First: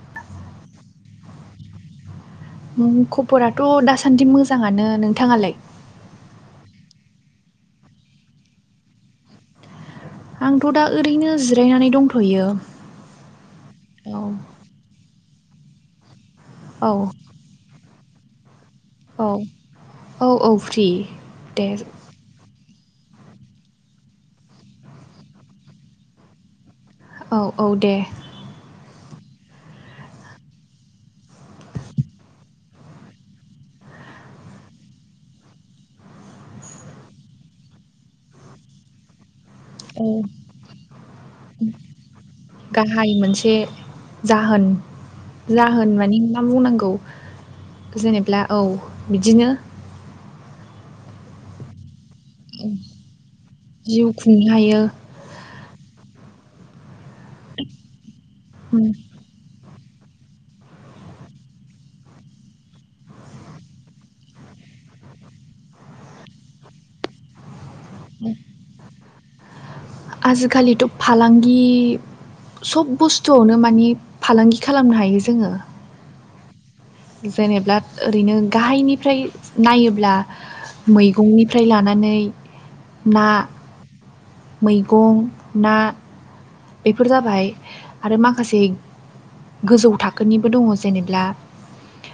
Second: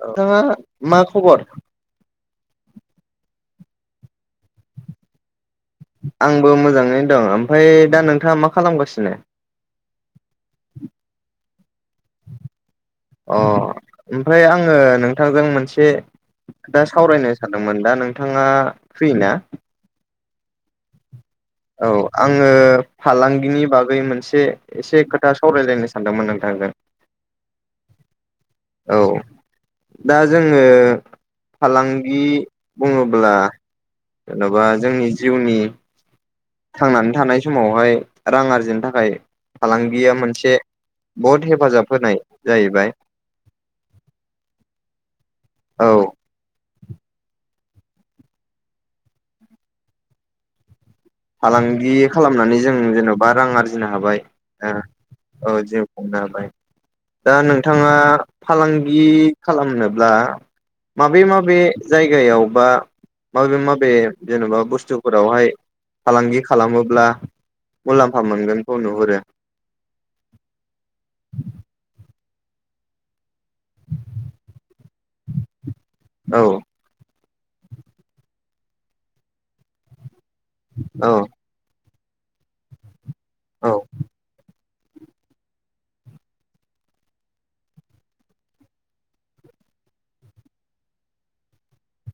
नोंथाङा मा खबर? खबराथ' दासानदि मोजाङानो, नोंथाङालाय? आंबो मोजाङैनो दं। ओमफ्राय दा नोंथाङा मा खालामगासिनो? आंथ' दा ओरैनो जिरायनानै दंथ'यो अ औ। ओमफ्राय आङो नोंथांजों मोनसे दा औ सावरायनो सानदोंमोन दा नोंथाङा फ्रि ना औ औ औ फ्रि। दे औ आङो फालांगिनि बागै मोनसे एसे खोथा सावरायलायनो सानदोंमोन नोंथांजों। औ औ दे। औ। दा जोङो फालांगि बुङोब्ला जेन'बा जोंनि जिउनि थांनानै थानाय समावहाय रां आरजिनो थाखाय औ फालांगिया मोनसे बहुत हेफाजाब होनाय जाहैबाय गाहाइ मोनसे जाहोन, जाहोन औ माने मा बुंनांगौ जेनेब्ला औ बिदिनो। फालाांगि खालामनानै जों जेन'बा रां आरजिनो जिउ हाबाय खुंनो ओ हायो औ जिउ खुंनो हाबाय। दा नोंथाङा उम, फालांगि खालामनोब्ला माबे माबे जायगायाव बा माबे माबे जेनेबा बुस्थुफोरावहाय फालांगि खालामोब्ला मुलाम्फा मोनगोनखौ नुहुरो? आजिखालिथ' फालांगि सब बुस्थुआवनो मानि फालांगि खालामनो हायो जोङो। औ। जेनेब्ला ओरैनो गाहायनिफ्राय नायोब्ला औ मैगंनिफ्राय लाना नै, ना, औ मैगं, ना बेफोर जाबाय। आरो माखासे गोजौ थाखोनिबो दङ जेनेब्ला।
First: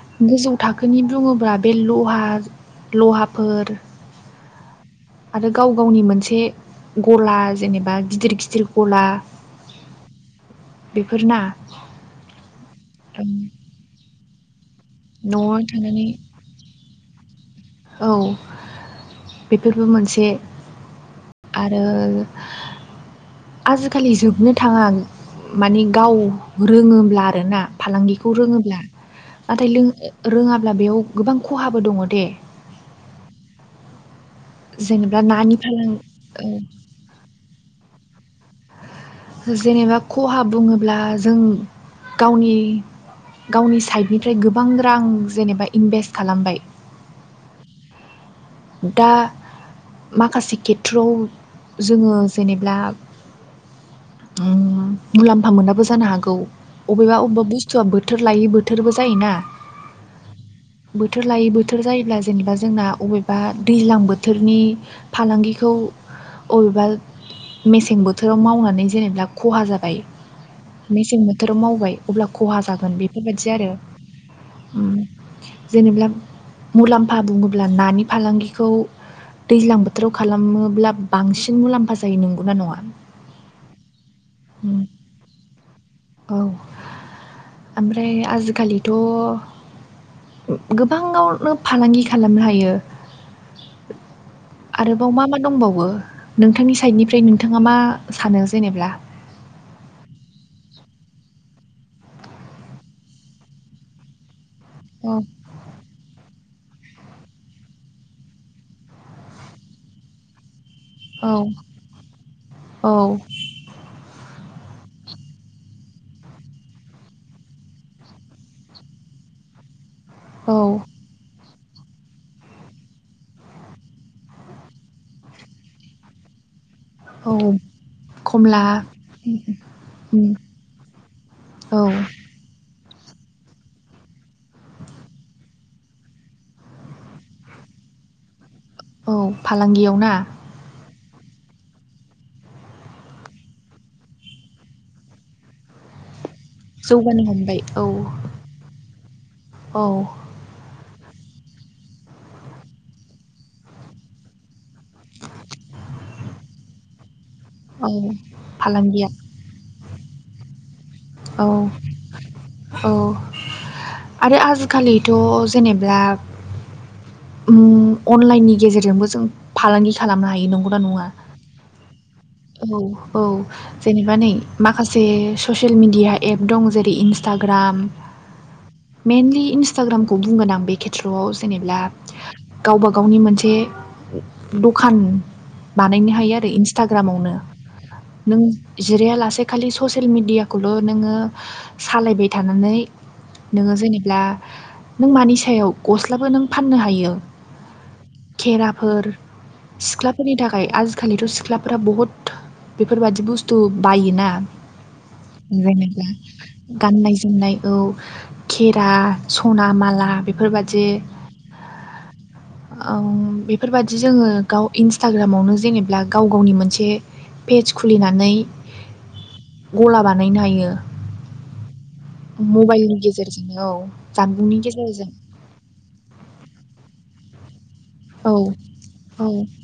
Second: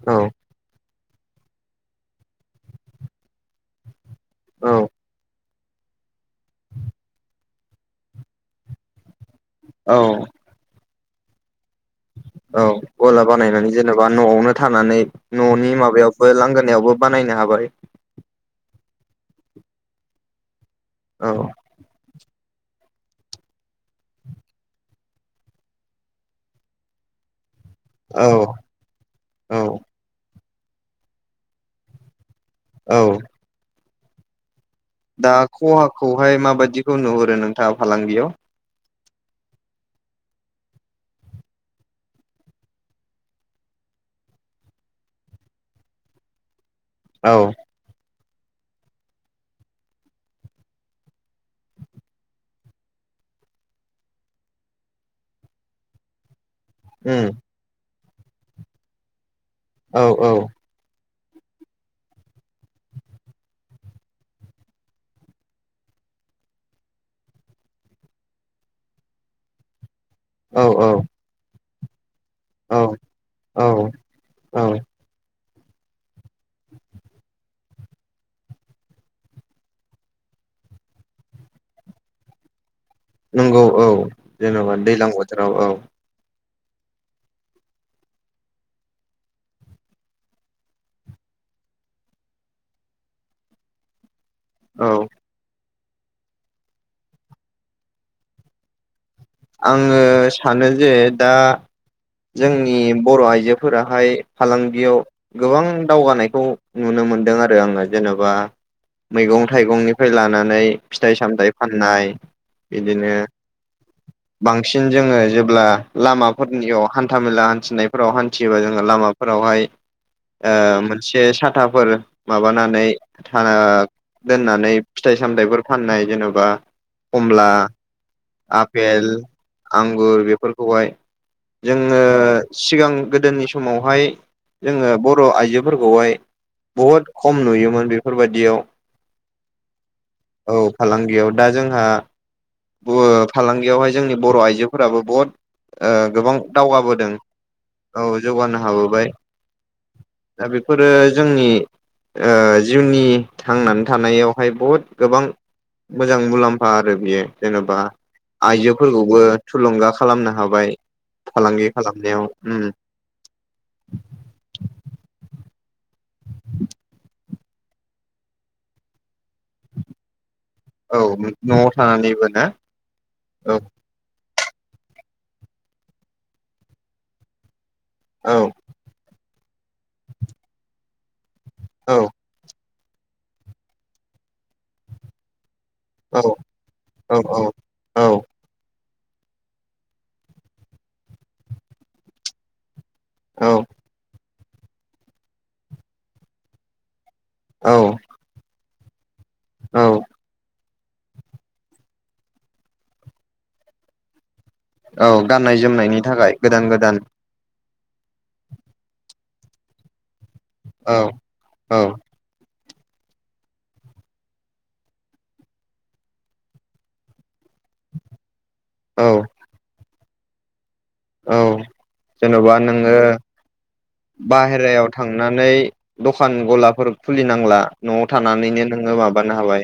औ गोजौ थाखोनि बुङोब्ला बे लहा लहाफोर औ आरो गाव गावनि मोनसे गला जेनेबा गिदिर गिदिर गला औ बेफोरना औ गला बानायनानै जेनेबा न'आवनो थानानै न'आव न'नि थानानै माबायावबो लांगोनायावबो बानाय नो हाबाय। औ बेफोरबो मोनसे। औ आरो आजिखालि जोबनो थाङा माने गाव रोङोब्ला आरोना। फालांगिखौ औ रोङोब्ला नाथाय औ लों रोङाब्ला बेयाव गोबां खहाबो दङ दे। औ जेनेबा दा नानि फालां खहाखौहाय ओ माबायदिखौ नुहुरो नोंथाङा फालांगियाव? जेनेबा खहा बुङोब्ला जों गावनि गावनि साइडनिफ्राय गोबां रां जेनेबा इनभेस्ट खालामबाय औ दा माखासे खेथ्रआव जोङो जेनेब्ला उम मुलाम्फा मोनाबो जानो हागौ। अबेबा उम अबेबा बुस्थुआ बोथोर लायि बोथोरबो जायोना। औ औ बोथोर लायै बोथोर जायोब्ला जेनेबा जोंना अबे बा दैज्लां बोथोरनि फालांगिखौ अबेबा मेसें बोथोराव मावनानै जेनेबा खहा जाबाय। औ औ मेसें बोथोराव मावबाय अब्ला खहा औ जागोन बेफोरबायदि आरो। औ औ जेनेबा मुलाम्फा बुङोब्ला नानि फालांगिखौ दैज्लां बोथोराव खालामोब्ला बांसिन मुलाम्फा जायो नंगौना नङा? नंगौ औ उम जेनेबा दै्लां बोथोराव औ। औ ओमफ्राय आजिखालिथ' गोबाङावनो फालांगि खालामनो हायो। औ आरोबाव मा मा दंबावो? नोंथांनि साइडनिफ्राय नोंथाङा मा सानो जेनेब्ला? आङो सानो जे दा जोंनि बर' आइजोफोराहाय फालांगियाव औ गोबां दावगानायखौ नुनो मोनदों आरो आङो जेनेबा मैगं थाइगंनिफ्राय लानानै फिथाइ औ सामथायाइ फाननाय औ बिदिनो बांसिन जोङो जेब्ला लामाफोरनियाव हान्था मेला हान्थिनायफोराव हान्थियोबा जोङो लामाफोराव बावहाय औ मोनसे सा थाफोर माबानानै था दोननानै फिथाइ सामथायाइफोर फाननाय जेन'बा औ कमला बेेल आंगुर बेफोरखौहाय औ जोङो सिगां गोदोनि समावहाय जोङो बर' आइजोफोरखौहाय बहुद खम नुयोमोन बेफोरबायदियाव औ फालांगियाव ना? औ फालांगियाव दा जोंहा फालांगियावहाय जोंनि बर' आइजोफोराबो बहुत ओ गोबां दावगाबोदों। जौगानो हमबाय औ जौगानो हाबोबाय औ दा बेफोरो जोंनि ओ जिउनि थांनानै थानायावहाय बहुद गोबां मोजां मुलाम्फा आरो बियो जेन'बा औ फालांगिया आइजोफोरखौबो थुलुंगा खालामनो हाबाय। औ फालांगि खालामनायाव उम औ आरो आजिखालिथ' जेनेब्ला [inaudible] अनलाइननि गेजेरजोंबो जों फालांगि खालामनो हायो। हायो नंगौना औ नङा न'आव थानानैबो ना औ औ जेनेबा नै माखासे ससियेल मिडिया एप दं जेरै इन्सटाग्राम औ। मेइनलि इन्स्टाग्रामखौ बुंगोन आं बे खेथ्रआव जेनेब्ला औ गावबा गावनि मोनसे द'खान बानायनो औ हायो आरो इन्सटाग्रामावनो औ औ नों जिराया लासे खालि ससियेल मिडियाखौ खौल नोङो सालायबाय थानानै औ नोङो जेनेब्ला नों मानि सायाव गस्लाबो नों फाननो हायो। औ। फोर औ सिख्लाफोरनि थाखाय आजि आजिखालिथ' सिख्लाफोरा बहुत बेफोरबायाददि बुस्थु बायोना औ गाननाय जोमनायनि जानाय थाखाय गोदान गोदान गाननाय जोमनाय औ खेरा सना माला बेफोरबादि औ औ बेफोरबादि जोङो गाव इन्सटाग्रामावनो जेनेबा गाव गावनि मोनसे पेेज खुलिनानै औ गला बानायनो हायो औ जेनबा नोङो मबाइलनि गेजेरजोंनो औ जानबुंनि बाहेरायाव गेजेरजों थांनानै द'खान गलाफोर कुलिनांला न'आव औ थानानैनो नोङो औ माबानो हाबाय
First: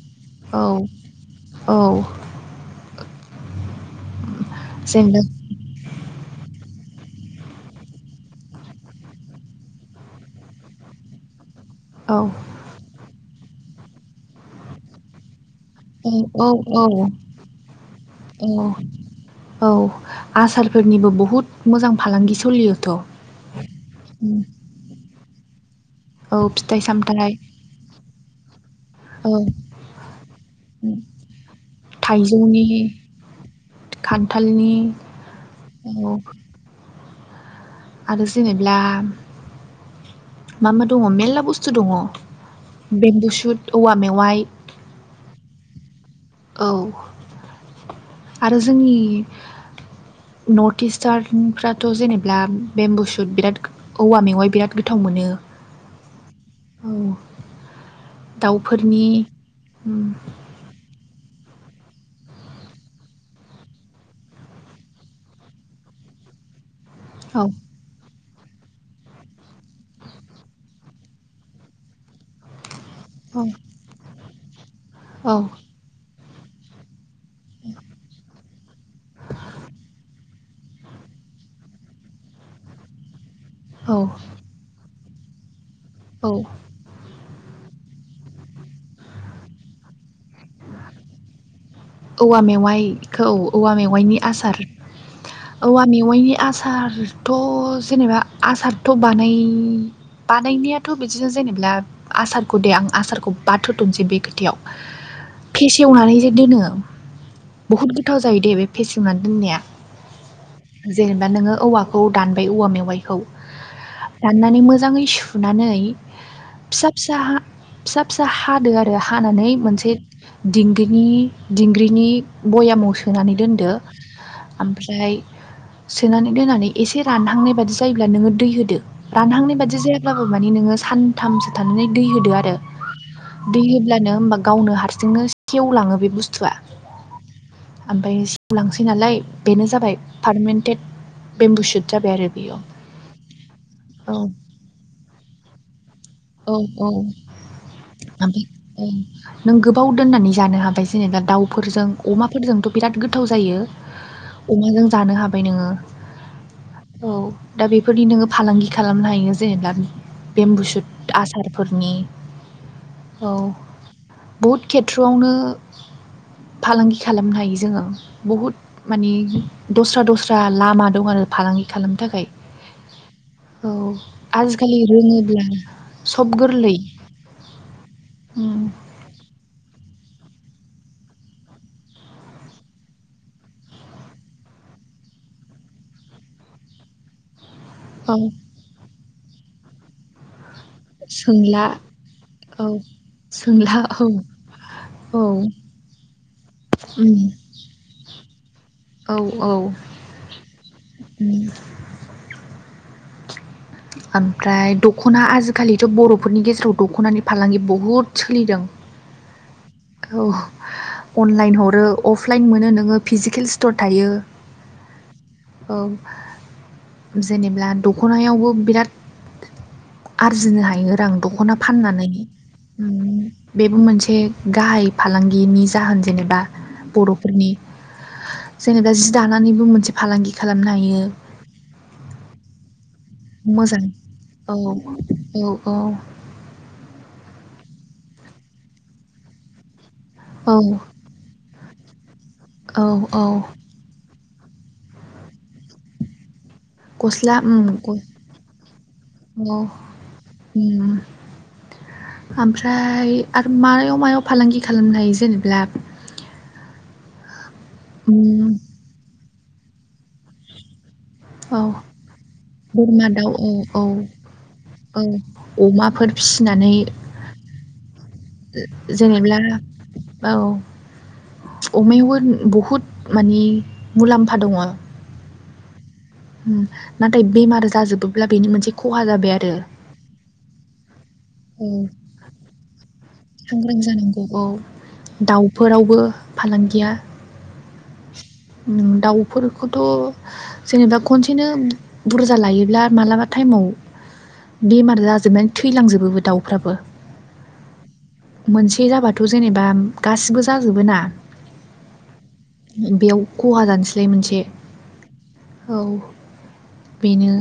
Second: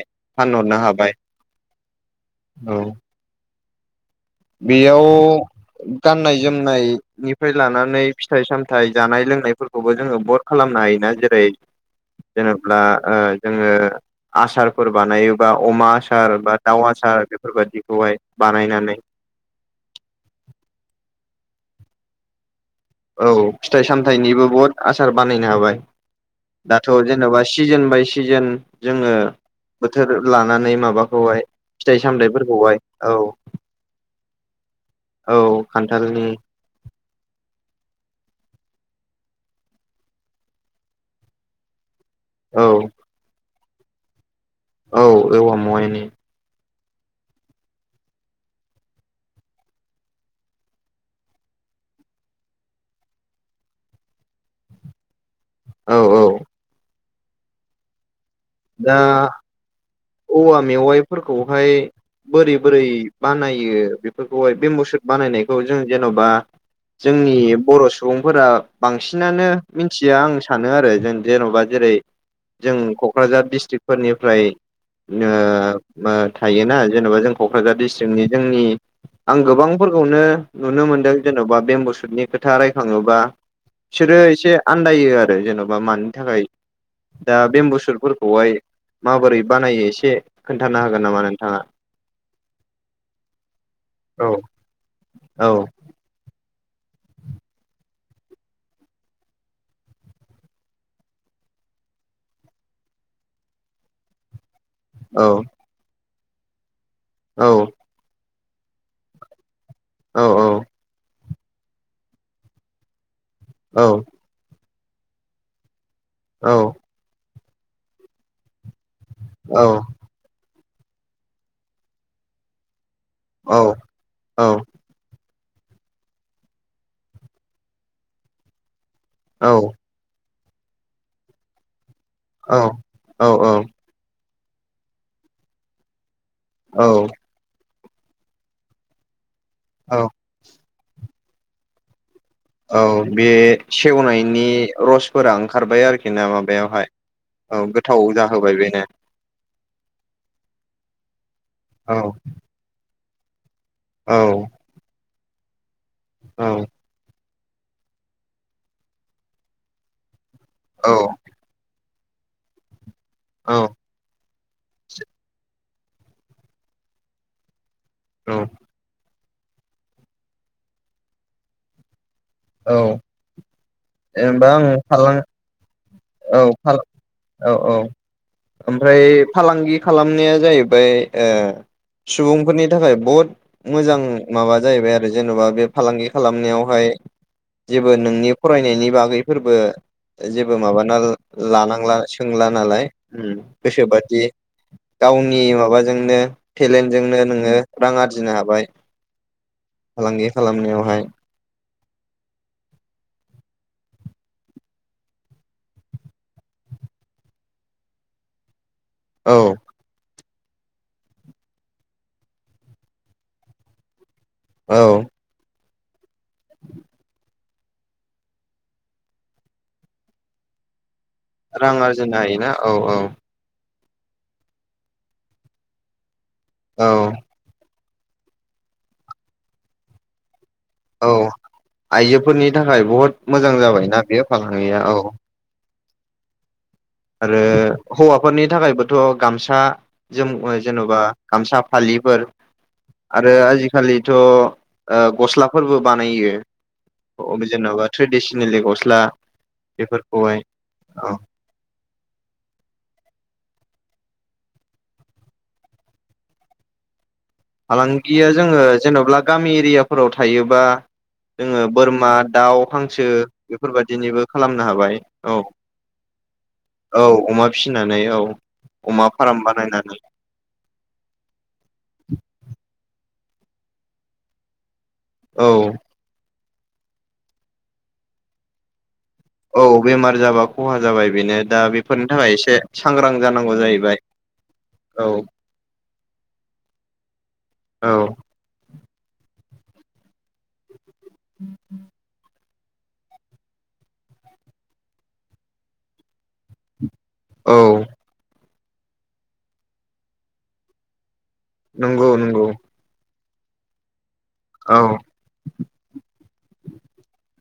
औ फानहरनो हाबाय। औ औ बेयाव जेनेबा गाननाय जोमनाय निफ्राय लानानै फिथाइ सामथाय जानाय लोंनायफोरखौबो जोङो बट खालामनो हायोना जेरै औ जेनेब्ला ओजोङो आसारफोर बानायो बा अमा आसार औ बा औ दाउ औ आसार बेफोरबादिखौहाय औ बानायनानै औ आसारफोरनिबो बहुद मोजां फालांगि सलियो औ फिथाइ सामथायाइनिबो बहुत आसार बानायनो हाबाय। औ फिथाइ दाथ' सामथाइ जेनेबा सिजोन बाय सिजोन जोङो औ बोथोर लानानै उम माबाखौहाय फिथाइ थाइजौनि सामथायाइफोरखौहाय औ खान्थालनि औ औ खान्थालनि आरो जेनेब्लामा मा दङ मेरला बुस्थु दङ। औ बेम्बुसुट औवा मेवाइ औ औव आ मायनि औ आरो जोंनि नर्थ इस्टार्नफ्राथ जेनेब्ला बेम्बु सुट बिराद औवा मेवाइ बिराद गोथाव मोनो। औ औ। औ दा दाउफोरनि उम औवा मेवाइफोरखौहाय बोरै बोरै बानायो बेफोरखौहाय बे मुसुद बानायनायखौ जों जेन'बा जोंनि औ बर' सुबुं फोर बांसिनानो मिथिया आं सानो आरो जों जेनबा जेरै जों कक्राझार औ दिडस्ट्रिक्फोरनिफ्राय औ थायोना जेनेबा जों कक्राझार डिस्ट्रिक्टनि जोंनि आं गोबांफोरखौनो नुनो मोनदों जेनबा बेम्बुसुटनि खोथा रायखाङोबा औ बिसोरो एसे आन्दायो आरो जेनबा मानि औ थाखाय दा बेम बुसु फोरखौहाय माबोरै बानायो एसे खोन्थानो हागोन नामा नोंथाङा औवा मेवाइखौ औवा मेवाइनि औ आसार औवा मेवाइनि आसारथ' जेनेबा आसारथ' बानाय बानायनायाथ' बिदिनो जा जेनेब्ला आसारखौ दे आं आसारखौ बाथ होथ'नसै बे खोथायाव। फेसेवनानै जे दोनो बुहुत गोथाव जायो दे बे फेसेवनानै दोननाया। जेनेबा नोङो औवाखौ दानबाय औवा मेवाय खौ राननानै मोजाङै सुनानै फिसा फिसा हा फिसा फिसा हादो आरो हानानै मोनसे दिंगिनि दिंग्रिनि बयामाव सोनानै दोनदो ओमफ्राय सोनानै दोनानै एसे रानहांनाय बादि जायोब्ला नोङो दै होदो, रानहांनाय बादि जायाब्लाबो मानि नोङो सानथामसो थानानै दै होदो आरो। दै होब्लानो होमबा गावनो हारसिंनो सेवलाङो बे बुस्थ औ। ओमफ्राय सिवलांसै नालाय, बेनो जाबाय पारमेनटेट बेम्बु सुट जाबाय आरो। बेयो औ बे औ सेवनायनि रसफोरा ओंखारबाय आरो बिना औ औ माबायावहाय औ गोथाव ओमफ्राय जाहोबाय औ बेनो। नों गोबाव दोननानै जानो हाबाय जेनेबा दाउफोरजों औ अमाफोरजोंथ' बिराद गोथाव जायो। औ अमाजों जानो हाबाय नोङो । औ औ। दा बेफोरनि नोङो फालांगि खालामनो हायो जेनेबा बेम्बु औ सुट आसारफोरनि औ। बहुद खेथ्रआवनो फालांगि खालामनो हायो जोङो । औ बहुद माने दस्रा दस्रा लामा दं आरो फालांगि खालामनो थाखाय। औ औ। जेनेबा आं आजिखालि फालां रोङोब्ला सब औ गोरलै फाल औ औ उम ओमफ्राय फालांगि खालाम खामनाया जाहैबाय ओ सुबुंफोरनि थाखाय बहुद मोजां माबा जाहैबाय आरो जेन'बा बे फालांगि खालामनायावहाय जेबो औ नोंनि फरायनायनि बागै फोरबो जेब बो माबाना सोंला लानांला सोंला औ नालाय सोंला औ गोसोबादि औ गावनि माबाजोंनो उम टेलेन्टजोंनो नोङो रां आरजिनो हाबाय औ औ फालांगि खालामनायावहाय । उम ओमफ्राय दख'ना आजिखालिथ' बर'फोरनि गेजेराव दख'नानि फालांगि बहुद सोलिदों। औ औ। अनलाइन हरो अफलाइन मोनो नोङो फिजिकेल स्टर थायो। औ औ [inaudible] जेनेब्ला दख'नायावबो बिराद आरजिनो हायो रां दख'ना रां फाननानै आरजिनो हायोना औ औ उम बेबो मोनसे गाहाय फालांगिनि जाहोन जेनेबा औ बर'फोरनि जेनेबा जि दानानैबो मोनसे फालांगि खालामनो हायो औ। आइजोफोरनि थाखाय बहुद मोजां ना जाबायना बे फालांगिया? औ औ ओ हौवाफोरनि थाखायबोथ' गामसा जोम‌ औ जेन'बा गामसा फालिफोर औ औ आरो आजिखालिथ' गस्लाफोरबो बानायो। गस्ला अब उम जेन'बा औ ट्रेडिसनेेली गस्ला बेफोरखौहाय उम औ [inaudible] ओमफ्राय आरो मायाव मायाव फालांगि खालामनो हायो जेनब्ला? फालांगिया जोङो जेन'बा गामि एरियाफोराव थायोबा औ जोङो बोरमा, दाउ, हांसो बोरमा दाउ औ औ बेफोरबादिनिबो खालामनो हाबाय। औ अमाफोर फिसिनानै औ अमा फिनानै औ। अमा जेनेब्ला फार्म बानायनानै औ अमायावबो बहुद माने मुलाम्फा दङ । औ नाथाय बेमार जाजोबोब्ला बेनि मोनसे खहा जाबाय आरो औ बेमार जाबा खहा जाबाय बेनो दा औ बेफोरनि थाखाय एसे सांग्रां जानांगौ सांग्रां जाहैबाय जानांगौ औ दाउफोरावबो फालांगिया औ दाउफोरखौथ' जेनेबा खनसेनो बुरजा बुरजा लायोब्ला मालाबा टाइमाव बेमार जाजोबनानै थैलांजोबो दाउफ्राबो औ मोनसे जाबाथ' जेनेबा गासिबो जाजोबो ना नंगौ नंगौ। बेयाव खहा जानोसैलाय मोनसे औ औ बेनो